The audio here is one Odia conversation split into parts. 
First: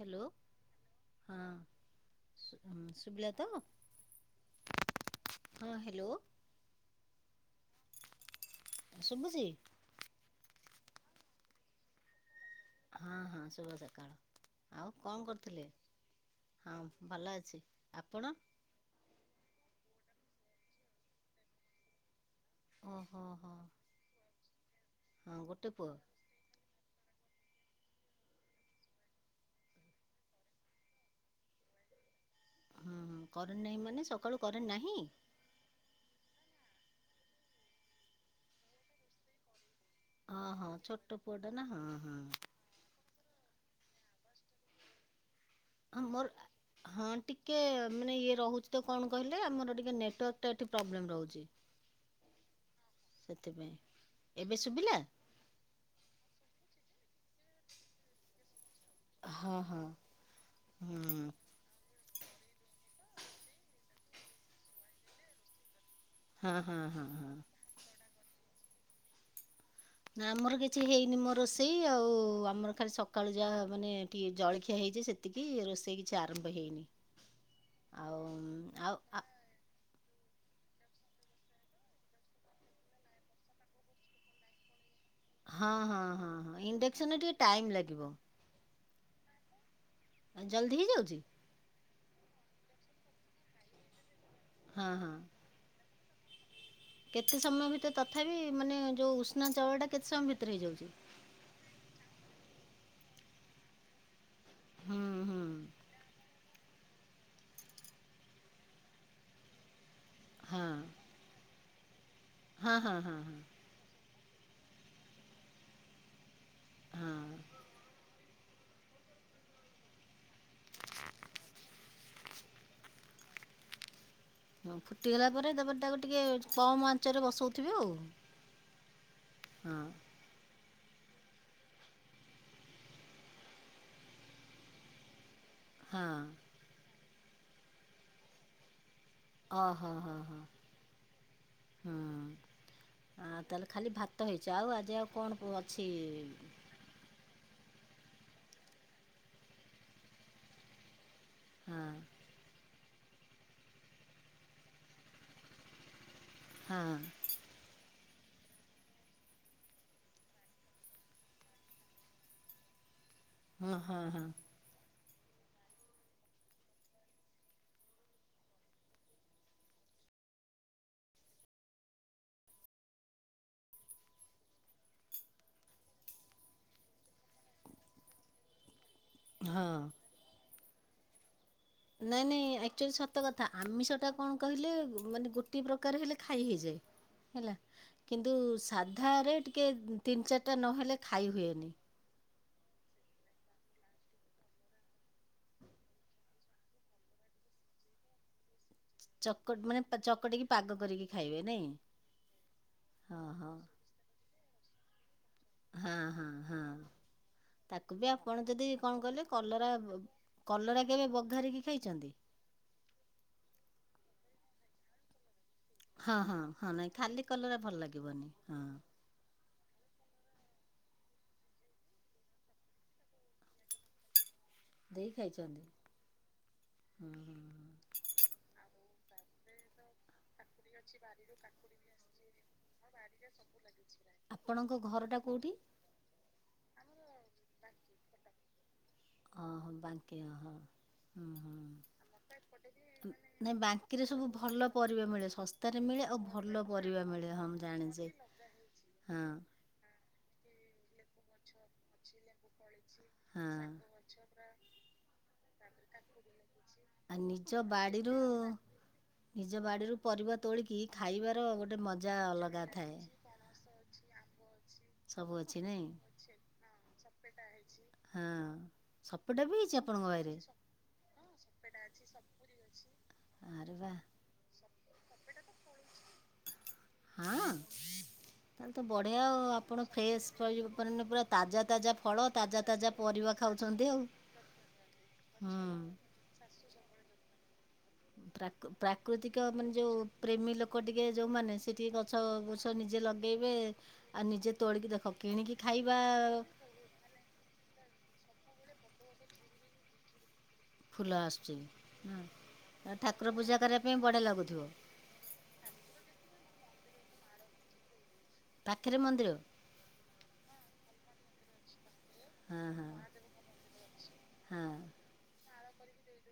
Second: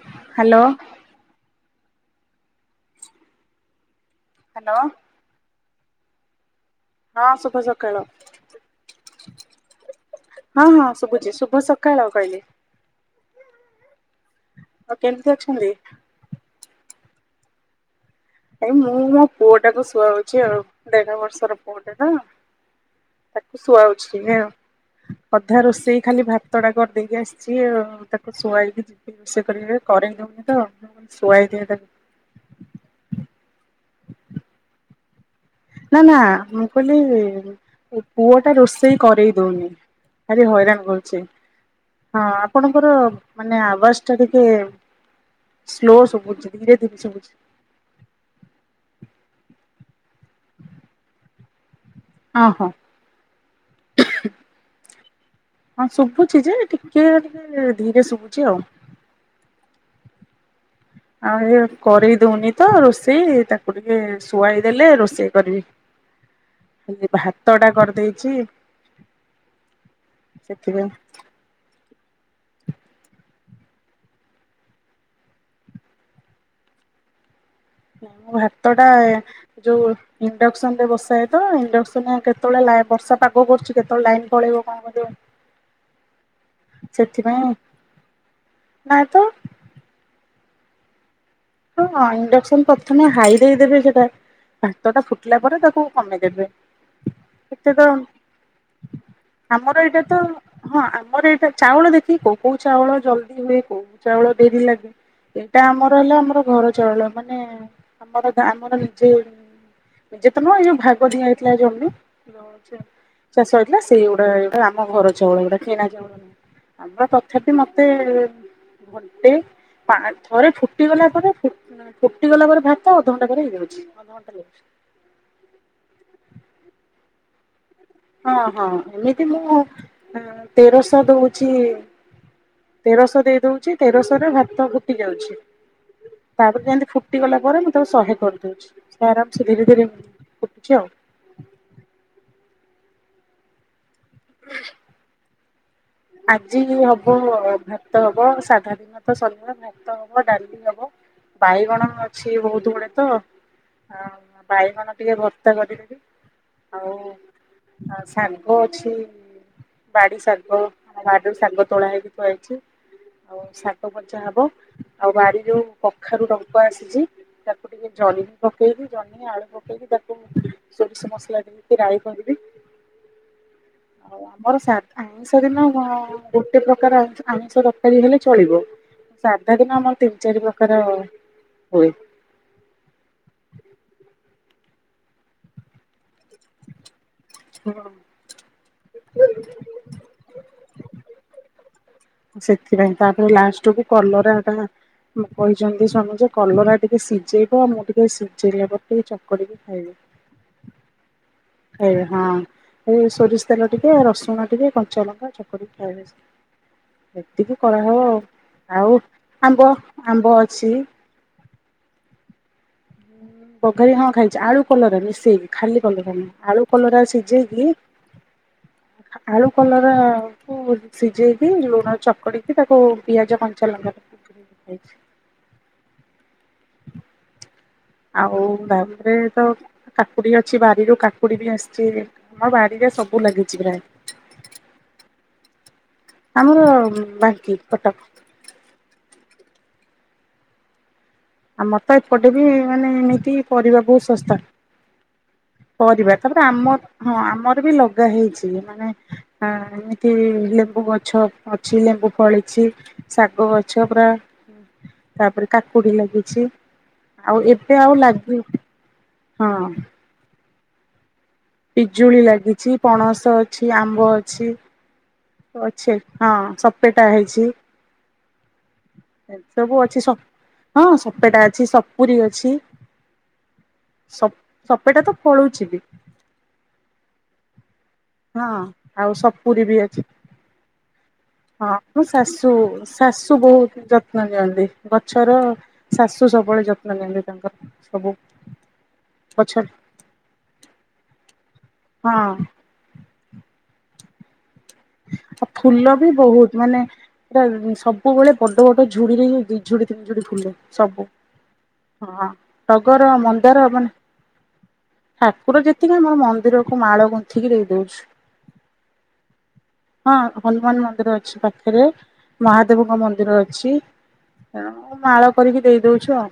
Hello hello. ହଁ। ସୁ ସୁବିଲା ତ ହାଲୋ। ହଁ ହ୍ୟାଲୋ। ହଁ ଶୁଭ ସକାଳ ଶୁଭୁଛି ହଁ ହଁ। ଶୁବୁଚି ଶୁଭ ସକାଳ କଇଲି। ହଁ ଶୁଭ ସକାଳ। ଆଉ କଣ କେମିତି କରୁଥିଲେ? ଅଛନ୍ତି? ହଁ ଭଲ ଅଛି ଆପଣ? ଏଇ ମୁଁ ମୋ ପୁଅଟାକୁ ଶୁଆଉଚି ଆଉ ଦେଢ ବର୍ଷର ପୁଅ ଟା ତ। ଓହୋ ହୋ ତାକୁ ଶୁଆଉଛି ନା ହଁ ଅଧା ଗୋଟେ ପୁଅ ରୋଷେଇ ଖାଲି ଭାତ ଟା କରିଦେଇକି ଆସି ସିଏ ତାକୁ ଶୁଆଇକି ଯିବି ରୋଷେଇ କରିବି କରେଇ ଦଉନି ତ ଶୁଆଇ ଦିଏ ତାକୁ। ହୁଁ ହୁଁ କରେଣ୍ଟ ନାହିଁ ମାନେ ସକାଳୁ କରେଣ୍ଟ ନାହିଁ? ନା ନା ମୁଁ କହିଲି ପୁଅ ଟା ରୋଷେଇ କରେଇ ଦଉନି। ହଁ ଭାରି ହଁ ହଇରାଣ ଛୋଟ କରୁଛି ପୁଅଟା ନା ହଁ ଆପଣଙ୍କର ମାନେ ଆ କଷ୍ଟ ଟିକେ ସ୍ଲୋ ଆମର ଶୁଭୁଛି ଧୀରେ ଧୀରେ ହଁ ଶୁଭୁଛି ଟିକେ ମାନେ ଇଏ ରହୁଛି ତ କଣ କହିଲେ ଆମର ଟିକେ ନେଟୱର୍କ ଟା ଏଠି ପ୍ରବ୍ଲେମ୍ ରହୁଚି। ଅଁ ହଁ ଏବେ ଶୁଭିଲା ହଁ ଶୁଭୁଛି ଯେ ଟିକ୍ [unintelligible] ଟିକେ ଧୀରେ ଶୁଭୁଛି ଆଉ। ହଁ ହଁ। ହୁଁ ଆଉ ଇଏ କରରେଇ ଦଉନି ତ ରୋଷେଇ ତାକୁ ଟିକେ ଶୁଆଇ ଦେଲେ ରୋଷେଇ କରିବି। ହଁ ହଁ ହଁ ଖାଲି ହଁ ଭାତ ଟା କରିଦେଇଛି। ନା ଆମର କିଛି ସେଥିପାଇଁ ହେଇନି ମ ରୋଷେଇ ଆଉ ଆମର ଖାଲି ସକାଳୁ ଯାହା ମାନେ ଟିକେ ଜଳଖିଆ ହେଇଚି ସେତିକି ରୋଷେଇ କିଛି ଆରମ୍ଭ ହେଇନି। ଆଉ ନାଇଁ ମୋ ଭାତ ଟା ଆଉ ଯୋଉ ଇଣ୍ଡକ୍ସନ ରେ ବସାଏ ତ ଇଣ୍ଡକ୍ସନ ଆଉ କେତବେଳେ ଲା ବର୍ଷା ପାଗ କରୁଚି କେତବେଳେ ଲାଇନ୍ ପଳେଇବ କଣ କରିବ। ହଁ ହଁ ହଁ ହଁ ଇଣ୍ଡକ୍ସନ ରେ ଟିକେ ଟାଇମ ଲାଗିବ। ନା ତ। ଜଲଦି ହେଇଯାଉଛି? ହଁ ଇଣ୍ଡକ୍ସନ ପ୍ରଥମେ ହାଇ ଦେଇଦେବେ ସେଇଟା ହଁ ଭାତ ଟା ହଁ ଫୁଟିଲା ପରେ ତାକୁ ଆମେ କେବେ କେତେ ସମୟ ଏତେ ତ ଭିତରେ ତଥାପି ମାନେ ଯୋଉ ଉଷୁନା ଆମର ଚାଉଳଟା ଏଇଟା କେତେ ତ ସମୟ ଭିତରେ ହଁ ହେଇଯାଉଛି? ଆମର ଏଇଟା ଚାଉଳ ଦେଖିକି କୋଉ କୋଉ ଚାଉଳ ଜଲଦି ହୁଏ, କୋଉ ଚାଉଳ ଡେରି ଲାଗେ ହୁଁ ହୁଁ ଏଇଟା ଆମର ହେଲେ ଆମର ଘର ଚଳଳ ମାନେ ଆମର ଆମର ନିଜେ ଯେତେବେଳେ ଏ ହଁ ଯୋଉ ଭାଗ ଦିଆ ହେଇଥିଲା ଜମି। ହ [inaudible] ହଁ ହ ହଁ ହଁ ହଁ ଚାଷଥିଲା ସେଇ [unintelligible] ଏଇଟା ଆମ ଘର ଚାଉଳ ଗୁଡା କିନା ଚାଉଳ ନୁହଁ ଆମର ହଁ। ତଥାପି ମତେ ଘଟେ ଥରେ ଫୁଟିଗଲା ପରେ ଫୁଟି ଗଲା ପରେ ଭାତ ଅଧଘଣ୍ଟା ପରେ ହେଇଯାଉଛି। [unintelligible] ହଁ ଫୁଟିଗଲା ପରେ ତାପରେ ତାକୁ ଟିକେ କମ୍ ଆଞ୍ଚରେ ବସୁ ହଁ ହଁ ଏମିତି ମୁଁ ହଁ। ତେରଶହ ଦଉଛି ତେରଶହ ଦେଇ ଦେଇଦାଉଛି ତେରଶହରେ ଭାତ ଫୁଟି ଯାଉଛି। ହଁ ତାପରେ ଯେନ୍ତି ଫୁ ଫୁଟିଗଲା ପରେ ମୁଁ ତାକୁ ସହେ କରିଦଉଛି। ସେ ଆରାମସେ ହଁ ଧୀରେ ଧୀରେ ହଁ ହ ହ ଫୁଟୁଛି ଆଉ। ହୁଁ। ଆ ତାହେଲେ ଖାଲି ଭା ହେଇଛ ଆଉ ଆଜି ଆଉ କଣ ମୁଁ ଅଛି। ଆଜି ହବ ଭାତ ହବ ସାଧା ଦିନ ତ ଶନିବ ଭାତ ହବ ଡାଲି ହବ। ହଁ ବାଇଗଣ ଅଛି ବହୁତ ଗୁଡେ। ତ ଆଉ ଭାଇ ଗଣ ଟିକେ ଭର୍ତ୍ତା କରିଦେବି। ହଉ ହଁ ଆସ୍। ଶାଗ ଅଛି ବାଡ଼ି ଶାଗ। ବାଡ଼ିରୁ ଶାଗ ତୋଳା ହୋଇକି ଥୁଆ ହେଇଛି। ଆଉ ହଁ ସାଗ ହଁ ବଜା ହଁ ହବ। ଆଉ ବାରି ଯୋଉ କଖାରୁ ଡଙ୍କ ଆସିଛି ତାକୁ ଟିକେ ଜରିକି ପକେଇକି ଜହ୍ନି ଆଳୁ ପକେଇକି ତାକୁ ସୋରିଷ ମସଲା ଦେଇକି ରାଇ କରିବି। ଆଉ ଆମର ସାଧା ଆଇଁଷ ଦିନ ହଁ ଗୋଟେ ପ୍ରକାର ଆମିଷ ତରକାରୀ ହେଲେ ଚଳିବ। ସାଧା ଦିନ ହଁ ଆମର ତିନ୍ ଚାରି ପ୍ର କର ନାଇଁ ନାଇଁ ଆକ୍ଚୁଲି ସତ କଥା ଆମିସ୍ ଟା କଣ କହିଲେ ମାନେ ଗୋଟେ ପ୍ରକାର ହେଲେ ଖାଇ ହେଇଯାଏ। ହେଲା କିନ୍ତୁ ସାଧାରେ ଟିକେ ତିନ ଚାରଟା ନହେଲେ ଖାଇ ହୁଏନି। ସେଥିପାଇଁ ତାପରେ ଲାଷ୍ଟକୁୁ କଲରା କା କହିଛନ୍ତି ସ୍ଵାମୀଯେ କଲରା ଟିକେ ସିଝେଇବ ଆଉ ମୁଁ ଟିକେ ସିଝେଇଲେ ଚକଟ ମାନେ ଚକଟିକି ପାଗ କରିକି ଖାଇବେ। ନାଇଁ ଏଇ ହଁ ଏଇ ହଁ ସୋରିଷ ହଁ ତେଲ ଟିକେ ରସୁଣ ଟିକେ କଣ କଞ୍ଚାଲଙ୍କ ହଁ ହଁ ହଁ ଏତିକି କରାହବ ତାକୁ ବି ଆପଣ ଯଦି ଆଉ ଆଉ କଣ କହିଲେ ଆମ୍ବ କଲରା ଆମ୍ବ ଅଛି। କଲରା ଭ କେବେ ବଘାରିକି ଖାଇଛନ୍ତି। ହୁଁ ବଘାରିକି ହଁ ଖାଇଛି ଆଳୁ କଲରା ମିଶେଇିକି। ଖାଲି କଲରା ହଁ ହଁ ନୁହେଁ ଆଳୁ ହଁ ନାଇଁ କଲରା ଖାଲି କଲରା ସିଝେଇକି ଭଲ ଲାଗିବନି ହଁ ଆଳୁ କଲରା ସିଝେଇକି ଲୁଣ ଚକଡ଼ିକି ତାକୁ ପିଆଜ କଞ୍ଚା ଲଙ୍କା ପ ଦେଇ ଖାଚନ୍ତି ହୁଁ ହଁ ହୁଁ। ଆଉ ବା ତ [unintelligible] ବାରିରୁ କାକୁଡି ବି ଆସିଛି। ଆମ ବାଡିରେ ସବୁ ଲାଗିଛି ପ୍ରାୟ ଆପଣଙ୍କ ଘରଟା କୋଉଠି? ଆମର ବାଙ୍କି କଟକ। ଓହୋ ବାଙ୍କି ଅ। ଆମର ତ ଏପଟେ ବି ମାନେ ଏମିତି ନାଇଁ ପରିବା ବହୁତ ବାଙ୍କିରେ ସବୁ ଶସ୍ତା ଭଲ ପରିବା ମିଳେ ଶସ୍ତାରେ ମିଳେ ପରିବା ଆଉ ତାପରେ ଭଲ ପରିବା ଆମର ହଁ ମିଳେ ଆମର ମୁଁ ବି ଲଗା ଜାଣିଛି। ହେଇଛି ମାନେ ହଁ ଏ ଏମିତି ଲେମ୍ବୁ ଗଛ ଗଛ ଅଛି ଲେମ୍ବୁ ଫଳିଛି। ଶାଗ ହଁ ଗଛ ପୁରା ତାପରେ କାକୁଡି ଲାଗି ଛି। ଆ ଆଉ ନିଜ ଏବେ ଆଉ ବାଡିରୁ ହଁ ନିଜ ବାଡିରୁ ପରିବା ତୋଳିକି ଖାଇବା ପିଜୁଳି ଲାଗିଛି ପଣସ ଅଛି ଆମ୍ବ ଅଛି। ସବୁ ଅଛି ନାଇଁ ଅଛେ ହଁ ସପେ ଟା ହେଇଛି ହଁ [inaudible] ଏ ସପଟା ବି ହେଇଛି ସବୁ ଅଛି ଆପଣଙ୍କ ବାଇରେ ହଁ ସପେଟା ଅଛି ସପୁରୀ ଅଛି। ଆରେ ବା ସ ସପେଟାତ ଫଳୁଛି ବି। ହଁ। ହଁ ତାହେଲେ ତ ଆଉ ବଢ଼ିଆ ସପୁରୀ ବି ଆପଣ ଅଛି ଫ୍ରେଶ୍ ମାନେ ପୁରା ତାଜା ତାଜା ହଁ ଫଳ ଶାଶୁ ତାଜା ତାଜା ପରିବା ଶାଶୁ ବହୁତ ଖାଉଛନ୍ତି ଆଉ ଯତ୍ନ ନିଅନ୍ତି ଗଛର ହୁଁ। ଶାଶୁ ସବୁବେଳେ ଯତ୍ନ ନିଅନ୍ତି। ତାଙ୍କର ସବୁ ପ୍ରା ପ୍ରାକୃତିକ ଗଛ ମାନେ ଯୋଉ ପ୍ରେମୀ ଲୋକ ଟିକେ ଯୋଉମାନୋନ ସେ ଟିକେ ହଁ ଗଛ ଆଉ ବୃଛ ନିଜେ ଲଗେଇ ଏବେ ଏବେ ଆଉ ନିଜେ ତୋଳିକି ଦେଖ ଆଉ କିଣିକି ଫୁଲ ଖାଇବା ବି ବହୁତ ମାନେ ଏଟା ସବୁବେଳେ ବଡ଼ ବଡ ଝୁଡିରେ ଦି ଝୁଡି ତିନ ଝୁଡି ଫୁଲ। ସବୁ ଫୁଲ ଆସୁଛି ହଁ ଟଗର, ଠାକୁର ପୂଜା ମନ୍ଦାର କରିବା ମାନେ ପାଇଁ ବଢ଼ିଆ ଲାଗୁଥିବ ଠାକୁର ଯେତିକି ମୋ ମନ୍ଦିର ମାଳ ଗୁନ୍ଥିକି ଦେଇଦଉଚି। ପାଖରେ ମନ୍ଦିର? ହଁ ହନୁ ହନୁମାନ ମନ୍ଦିର ଅଛି ପାଖରେ। ହଁ ହଁ ମହାଦେବଙ୍କ ମନ୍ଦିର ଅଛି ଅ ହଁ। ମୁଁ ମାଳ କରିକି ଦେଇ ଦଉଛୁଆ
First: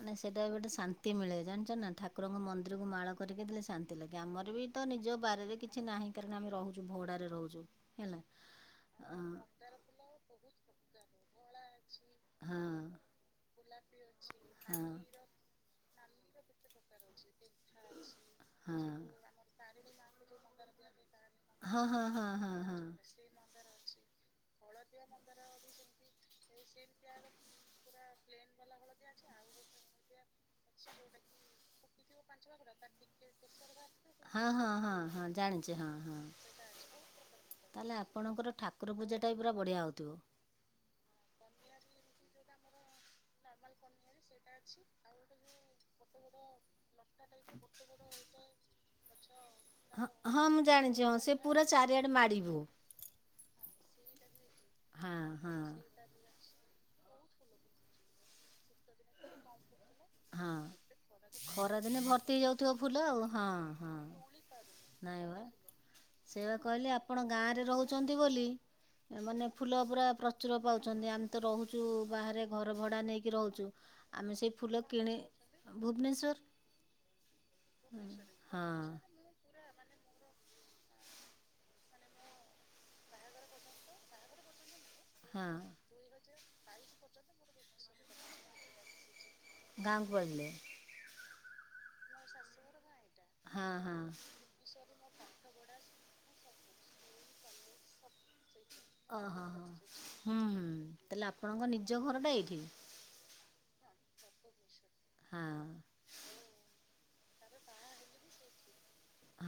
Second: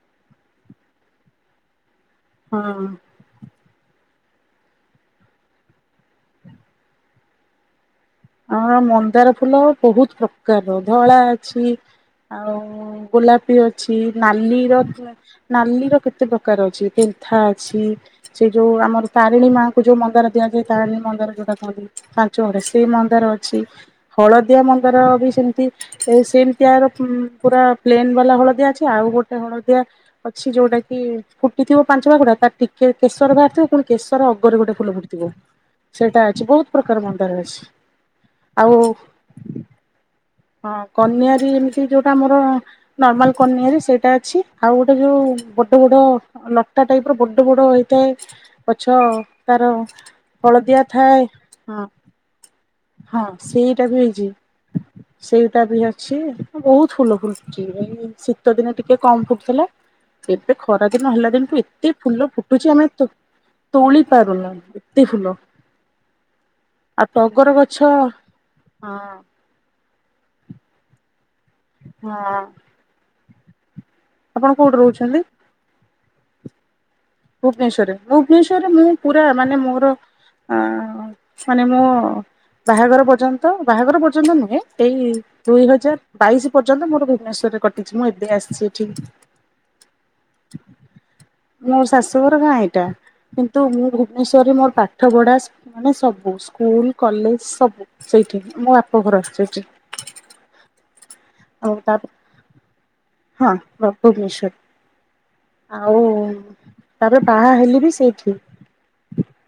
ମାନେ ସେଟା ବି ଗୋଟେ ଶାନ୍ତି ମିଳେ ଜାଣିଚନା ଠା ଠକୁରଙ୍କ ମନ୍ଦିରକୁ ହଁ। ମାଳ କରିକି ଦେଲେ ଶାନ୍ତି ଲାଗେ। ଗାମରେ ବିତ ନିଜ ବାରିରେ କିଛି ନାହିଁ କାରଣ ଆମେ ରହୁଚୁ ଭଡାରେ ରହୁଛୁ। ହେଲା ଅ ହଁ ମନ୍ଦାର ଫୁଲ ବହୁତ ପ୍ରକାରର। ଧଳା [unintelligible] ଆଉ ହଁ ଗୋଲାପି ଅଛି ନାଲି ର ହଁ ପୁରା ନାଲି ର କେତେ କେତେ ପ୍ରକାର ଅଛି। ପେନ୍ଥା ଅଛି। ସେ ଯଉ ଆମର ହଁ ତାରିଣୀ ମା ଏ ଯଉ ମନ୍ଦାର ଦିଆଯାଏ ତା ଆଣି ମନ୍ଦାର ଯଉଟା ହଁ ହଁ ହଁ କୁହନ୍ତି [unintelligible] ହଁ ସେଇ ମ ଅଛି। ହଳଦିଆ ମନ୍ଦାର ବି ସେମତି ଏ ସେମତି ଆର ପୁ ପୁରା ପ୍ଲେନ୍ ବାଲା ହଳଦିଆ ଅଛି। ଆଉ ଗୋଟେ ହଳଦିଆ ଅଛି ଯଉଟା କି ଫୁଟିଥିବ ପାଞ୍ଚ ଭାଗଟା ତାର ଟିକେ କେଶର ବାହାରିଥିବ ପୁଣି କେଶର ହଁ ଅଗରେ ହଁ ଗୋଟେ ଫୁଲ ହଁ ହଁ ଫୁଟିଥିବ ଜାଣିଛି ହଁ ହଁ ସେଇଟା ଅଛି ବହୁତ ପ୍ରକାର ମନ୍ଦାର ଅଛି। ତାହେଲେ ଆପଣଙ୍କର ଆଉ ଠାକୁର ପୂଜାଟାବି ପୁରା ବଢ଼ିଆ ହଉଥିବ। ହଁ କନିଆାରୀ ଏମିତି ଯଉଟା ମୋର ର ନର୍ମାଲ କନିଆରି ସେଇଟା ଛି। ଆଉ ଗୋଟେ ଯଉ ବଡ ବଡ ଲଟା ଟାଇପ ର ବଡ ବଡ ହେଇଥାଏ। ଗଛ ତାର ହଁ ହଁ ମୁଁ ହଳଦିଆ ଜାଣିଛି ହଁ ଥାଏ ସେ ପୁରା ହଁ। ଚାରିଆଡ଼େ ମାଡ଼ିବୁ ହଁ ସେଇଟା ବି ହେଇଚି। ହଁ ହଁ ସେଇଟା ବି ଅଛି। ବହୁତ ଫୁଲ ଫୁଲୁଚି ବାକି ଶୀତ ଦିନେ ଟିକେ କମ ଫୁଟୁଥିଲା। ଏବେ ହଁ ଖରା ଦିନ ହେଲା ଦିନୁଠୁ ଏତେ ଖରାଦିନେ ଫୁଲ ଭର୍ତ୍ତି ଫୁଟୁଚି ହେଇଯାଉଥିବ ଆମେ ଫୁଲ ଆଉ ହଁ ହଁ ତୋ-ତୋଳି ପାରୁନୁ। ଏତେ ନାଇଁ ଫୁଲ। ବା ଆଉ ଟଗର ଗ ଚନ୍ତି ବୋଲି ଏ ମାନେ ଫୁଲ ଫୁଲ ପୁରା ପ୍ରଚୁର ପାଉଛନ୍ତି ଆମ ତ ରହୁଚୁ ହଁ ବାହାରେ ଘର ଭଡା ନେଇକି ରହୁଚୁ ଆମେ ଆପଣ ସେଇ କୋଉଠି ଫୁଲ କିଣି ରହୁଛନ୍ତି ଭୁବନେଶ୍ ସ୍ଵର ଭୁବନେଶ୍ଵରରେ ଭୁବନେଶ୍ଵରରେ ମୁଁ ପୁରା ମାନେ ମୋର ଅ ମାନେ ମୋ ମୁଁ ବାହାଘର ପର୍ଯ୍ୟନ୍ତ ବାହାଘର ପର୍ଯ୍ୟନ୍ତ ନୁହେଁ ଏଇ ହଁ ଦୁଇ ହଜାର ବାଇଶ ପର୍ଯ୍ୟନ୍ତ ମୋର ଭୁବନେଶ୍ଵରରେ କଟିଛି। ମୁଁ ଏବେ ଆସିଛି ଏଠିକି। ଗାଁ ଗହଳି ରେ ମସ୍ ଶାଶୁ ଘର ଗାଁ ଏଇଟା କିନ୍ତୁ ହଁ ମୁଁ ହଁ ଭୁବନେଶ୍ଵରରେ ମୋର ପାଠ ପଢା ମାନେ ସବୁ ସ୍କୁଲ କଲେଜ ସବୁ ସେଇଠି। ମୋ ବାପ ଘର ଓ ହୋ ସେଇଠି ହ ହୁଁ ହୁଁ ତାହଲେ ଆପ ଆପଣଙ୍କ ଆଉ ନିଜ ତାପରେ ଘରଟା ଏଇଠି? ହଁ ବା ଭୁବନେଶ୍ୱର ହଁ ଆଉ। ତାପରେ ବାହା ହେଲେ ବି ସେଇଠି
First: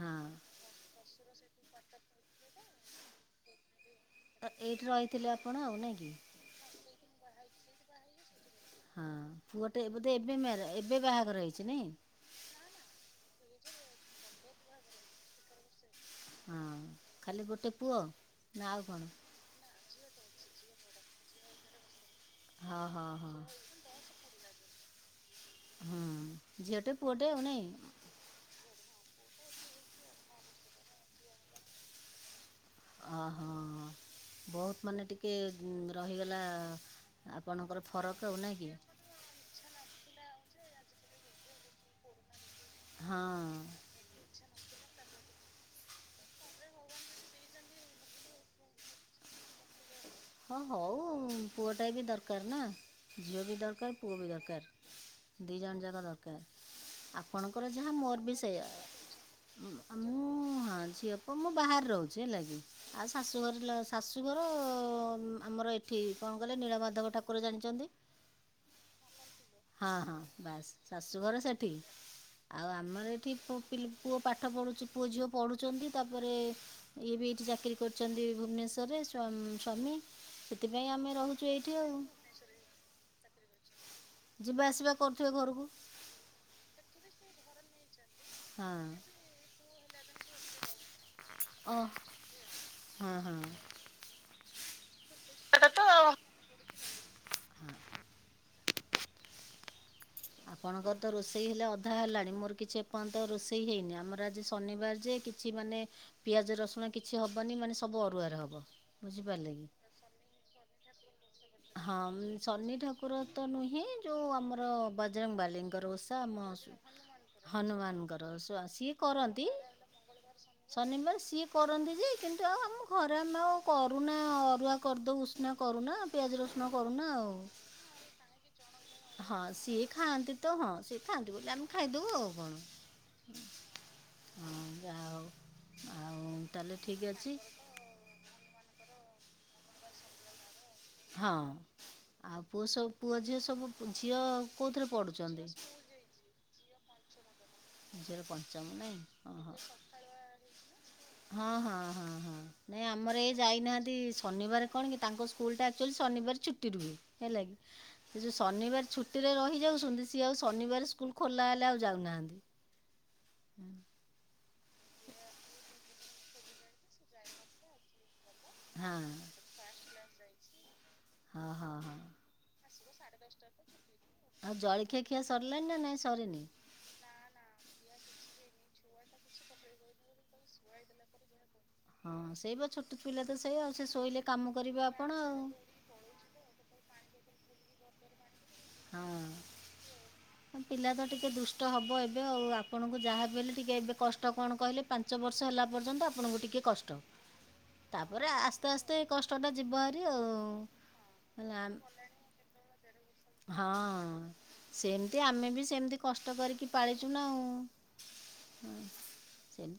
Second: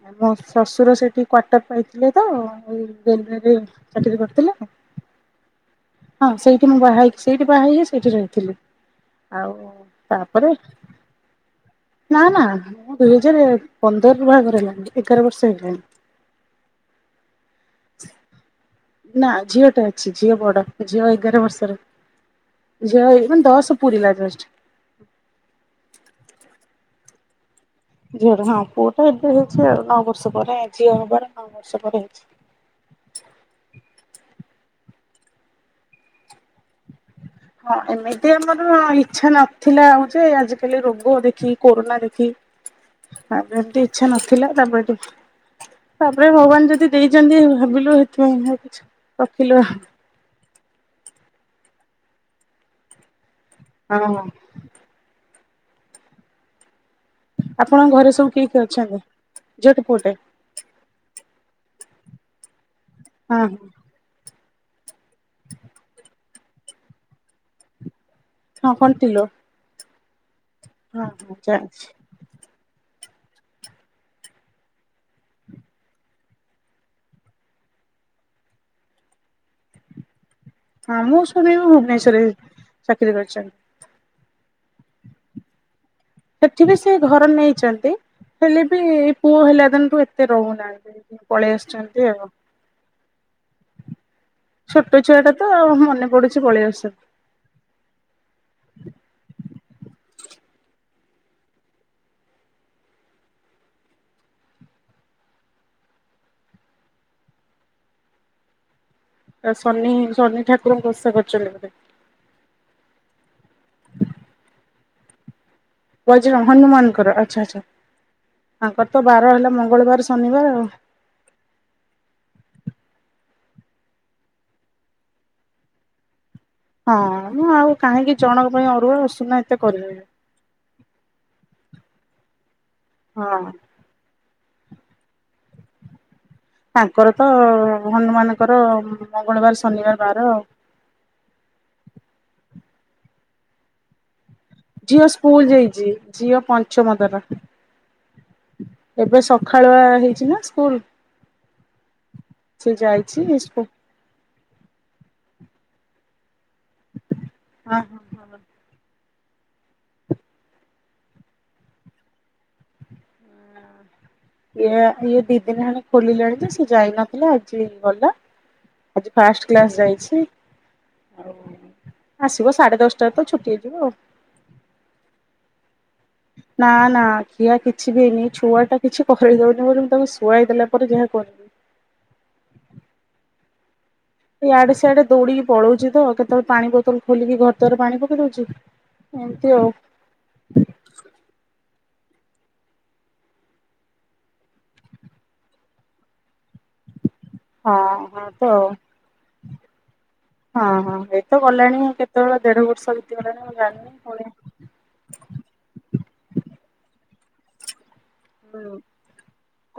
ହଁ ମୋ ଶ୍ୱଶୁର ସେଠି କ୍ଵାଟର ପାଇଥିଲେ ତ ଏଇ ରେଲୱେ ରେ ଏଇଠି ରହିଥିଲେ ଆପଣ ଆଉ ନାଇଁ କି ହଁ ସେଇଠି ମୁଁ ବାହା ହେଇକି ସେଠି ବାହା ହେଇକି ସେଇଠି ରହିଥିଲି। ହଁ ଆଉ ପୁଅ ଟା ବୋଧେ ଏବେ ତାପରେ ଏବେ ବାହାଘର ହେଇଛି ନାଇଁ? ନା ନା ମୁଁ ଦୁଇ ହଜାର ପନ୍ଦର ରୁ ବାହାଘର ହେଲାଣି ଏଗାର ବର୍ଷ ହେଇଗଲାଣି ହଁ ଖାଲି ଗୋଟେ ପୁଅ ନା ଆଉ କଣ? ନା ଝିଅଟେ ଝିଅ ବଡ଼ ଝିଅ ଏଗାର ବର୍ଷ ର ହଁ ହଁ ହଁ ଝିଅ ଦଶ ପୂରିଲା ଯଷ୍ଟ ହଁ ଝିଅଟେ ପୁଅଟେ ଆଉ ନାଇ? ଝିଅଟା ହଁ ପୁଅଟା ଏବେ ହେଇଛି ଆଉ ନଅ ବର୍ଷ ପରେ ଝିଅ ହବାର ନଅ ବର୍ଷ ପରେ ହେଇଛି। ଓହୋ ବହୁତ ମାନେ ଟିକେ ଗୁ ରହିଗଲା ହଁ ଆପଣଙ୍କର ଫରକ ଏମିତି ଆଉ ନା କି ଆମର ଇଚ୍ଛା ନଥିଲା ଆଉ ଯେ ଆଜି ହେଲେ ରୋଗ ଦେଖି କରୋନା ଦେଖି ହଁ ଆ ଏମିତି ଇଚ୍ଛା ନଥିଲା ତାପରେ ଟିକେ। ତାପରେ ଭଗବାନ ଯଦି ଦେଇଛନ୍ତି ଭାବିଲୁ ହେଥିପାଇଁକା କିଛି ରଖିଲୁ ଆ। ହଁ ହଉ ପୁଅ ଟାଏ ବି ଦରକାର ନା! ଝିଅ ବି ଦରକାର ଆଉ ପୁଅ ହଁ ବି ଦରକାର। ଦି ଜଣ ଯାକ ଦରକାର। ଆପଣଙ୍କର ଯାହା ଆପଣଙ୍କ ଘରେ ମୋର୍ ସବୁ ବି କିଏ କିଏ ସେୟା ଅଛନ୍ତି? ଝିଅଟେ ପୁଅଟେ ମୁଁ ହଁ ଝିଅ କୁ ମୁଁ ବାହାରେ ରହୁ ବୁଝି ହେଲା କି? ଆ ଶାଶୁ ହଁ। ଘରେ ଲୋ ଶାଶୁ [unintelligible] ଆମର ଏଠି କଣ କହିଲେ ନୀଳମାଧବ ଠାକୁର ଜାଣିଛନ୍ତି? ହଁ କଣ୍ଟିଲୋ। ହଁ ହଁ। ବାସ୍ ହଁ ହଁ ଶାଶୁଘର ଯା ସେଠି ଆଉ ଆମର ଏ ଏଠି ପୁଅ ପିଲ୍ ପୁଅ ପାଠ ପଢ଼ୁଛି ପୁଅ ଝିଅ ପଢ଼ୁଛନ୍ତି ତାପରେ ଇଏ ବି ଏଇଠି ଚାକିରି କରିଛନ୍ତି ଭୁବନେଶ୍ୱରରେ ସ୍ୱାମ୍ ସ୍ୱାମୀ। ସେଥିପାଇଁ ହଁ ଆମେ ମୋ ରହୁଛୁ ସ୍ୱାମୀ ଏଇଠି ବି ଆଉ ଭୁବନେଶ୍ୱରରେ ଚାକିରି କରିଛନ୍ତି। ଯିବା ଆସିବା କରୁଥିବେ ଘରକୁ? ସେଠି ବି ସେ ଘର ନେଇଛନ୍ତି ହେଲେ ବି ହଁ ଏଇ ପୁଅ ହେଲା ଦିନ୍ ଏତେ ରହୁନାହାନ୍ତି ପଳେଇ ଓ ଆସୁଛନ୍ତି ଆଉ। ହଁ ହଁ ହଁ। ଛୋଟ ଛୁଆ ଟା ତ ଆଉ ମନେ ପଡୁଛି ପଳେଇ ଆସୁଛନ୍ତି। ଆପଣଙ୍କର ତ ରୋଷେଇ ହେଲେ ଅଧା ହେଲାଣି ମୋର କିଛି ଏପର୍ଯ୍ୟନ୍ତ ରୋଷେଇ ହେଇନି ଆମର ଆଜି ଶନିବାର ଯେ କିଛି ମାନେ ପିଆଜ ରସୁଣ କିଛି ହବନି ମାନେ ସବୁ ଅରୁଆରେ ହବ। ଅ ବୁଝିପାରିଲେ କି? ଶନି ଶନି ଠାକୁରଙ୍କ ଓଷା କରୁଛନ୍ତି ବୋଧେ? ହଁ ଶନି ଠାକୁର ତ ନୁହେଁ ଯୋଉ ଆମର ବା ବଜରଙ୍ଗବାଲି ଙ୍କର ଓଷା ବୈଜ ଆମ ଶୁ ହନୁମାନଙ୍କର ଆଚ୍ଛା ଆଚ୍ଛା ହନୁମାନଙ୍କର ଓଷା ତାଙ୍କର ସିଏ ତ ବାର କରନ୍ତି ହେଲା ମଙ୍ଗଳବାର ଶନିବାର ଆଉ। ଶନିବାର ସିଏ କରନ୍ତି ଯେ କିନ୍ତୁ ଆଉ ଆମ ଘରେ ଆମେ ଆଉ କରୁନା ଅରୁଆ କରିଦଉ ଉଷୁନା କରୁନା ପିଆଜ ରସ ହଁ ମୁଁ ଆଉ କାହିଁକି ଜଣଙ୍କ ପାଇଁ ଅରୁଆ ହଁ ଉସୁନା ଏତେ ସିଏ କରିବିି। ଖାଆନ୍ତି ତ ହଁ ସେ ଖାଆନ୍ତି ବୋଲି ଆମେ ଖାଇଦଉ ଆଉ କଣ। ହଁ। ହଁ ଯା ହଉ ଆ ତାଙ୍କର ତ ହନୁମାନଙ୍କର ମଙ୍ଗଳବାର ଶନିବାର ବାର ଆଉ ହଁ। ଆଉ ପୁଅ ସବୁ ପୁଅ ଝିଅ ସବୁ ଝିଅ। କୋଉଥିରେ ଝିଅ ସ୍କୁଲ ପଢ଼ୁଛନ୍ତି? ଯାଇଛି ଝିଅ ପଞ୍ଚମ। ବାବା। ଝିଅର ପଞ୍ଚମ ନାଇଁ ହଁ ହଁ, ସକାଳୁଆ ହେଇଛି ନା ସ୍କୁଲ। ହଁ ହଁ ହଁ ହଁ ସେ ନାଇଁ ଆମର ଯାଇଛି ଏଇ ସ୍କୁ ଯାଇନାହାନ୍ତି। [inaudible] ଶନିବାର କଣ କି ତାଙ୍କ ସ୍କୁଲଟା ଆକ୍ଚୁଆଲି ଶନିବାର ଛୁ ଟି ରୁହେ ହେଲା କି, ହଁ ହଁ। ସେ ଯୋଉ ହଁ। ଶନିବାର ଛୁ ଛୁଟିରେ ରହି [inaudible] ଉଛନ୍ତି ସେ ଆଉ ଶନିବାର ସୁ ସ୍କୁଲ ଖୋଲା ହେଲେ ଆଉ ଯାଉନାହାନ୍ତି। ହୁଁ। ଇଏ ଇଏ ଦି ଦିନ ହେଲାଣି ଖୋଲିଲାଣି ଯେ ସେ ଯାଇନଥିଲା ଆଜି ଗଲା, ହଁ ଆଜି ଫାଷ୍ଟ୍ କ୍ଲାସ୍ ଯାଇଛି। ହଁ ହୁଁ। ହଁ ହଁ ଆସିବ ସାଢେ ଦଶଟାରେ ତ ଛୁଟି ହେଇଯିବ ଆଉ। ଆଉ ଜଳଖିଆ ଖିଆ ସରିଲାଣି ନା ନାଇଁ। [inaudible] ନା ନା ଖିଆ କିଛି ବି ହେଇନି ଏ ଛୁଆଟା। କିଛି କରେଇ ଦଉନି ବୋଲି ମୁଁ ତାଙ୍କୁ ଶୁଆଇ ଦେେଲା ପରେ ଯାହା କରିବି। ହଁ ସେଇ ପା ଛୋଟ ପିଲା ତ ସେଇଆ। ଇଆଡେ ସିଆଡେ ଦୌଡିକି ପଳଉଛି ତ କେତେବେଳେ ପାଣି ବୋତଲ ଖୋଲିକି ଘରଦ୍ବାର ପାଣି ପ [inaudible] ଦେଉଛି। ହଁ, ପିଲା ତ ଟିକେ ଦୁଷ୍ ଷ୍ଟ ହେବ ଏବେ ଆଉ, ଆପଣଙ୍କୁ ଯାହାବି ହେଲେ ଟିକେ ଏବେ କଷ୍ଟ କଣ କହିଲେ ପାଞ୍ଚ ବର୍ଷ ହେଲା ପର୍ଯ୍ୟନ୍ତ ଆପଣଙ୍କୁ ଟିକେ କଷ୍ଟ, ହଁ ହଁ ତାପରେ ତ ଆଉ। ଆସ୍ତେ ଆସ୍ତେ କଷ୍ଟଟା ଯିବ ହେରି ଆଉ ହଁ ହଁ ଏଇତ ଗଲାଣି ଆମ୍ କେତେବେଳେ ଦେଢ ବର୍ଷ ବିତିଗଲାଣି ମୁଁ ଜାଣିନି ହଁଅଅ, ପୁଣି ସେମତି ଆମେ ବି ସେମିତି କଷ୍ଟ କରିକି ପାଳି ଚୁନାଉ ହୁଁ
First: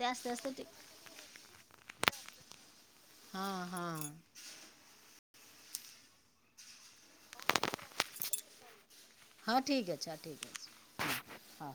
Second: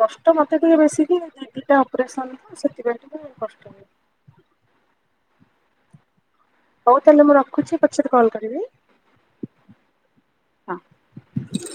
କଷ୍ଟ ମତେ ଟି ଟିକେ ବେଶୀ କି, ଦି ଦିଟା ଅପରେସନ ତ ସେଥିପାଇଁ। ଟିକେ ହଁ କଷ୍ଟ ହୁଏ। ହଁ। ହଉ ତାହେଲେ ମୁଁ ରଖୁଛି ପଛରେ କଲ୍ କରିବି। ହଁ ଠିକ୍ ଅଛି ହଁ ଠିକ୍ ଅଛି ହଁ।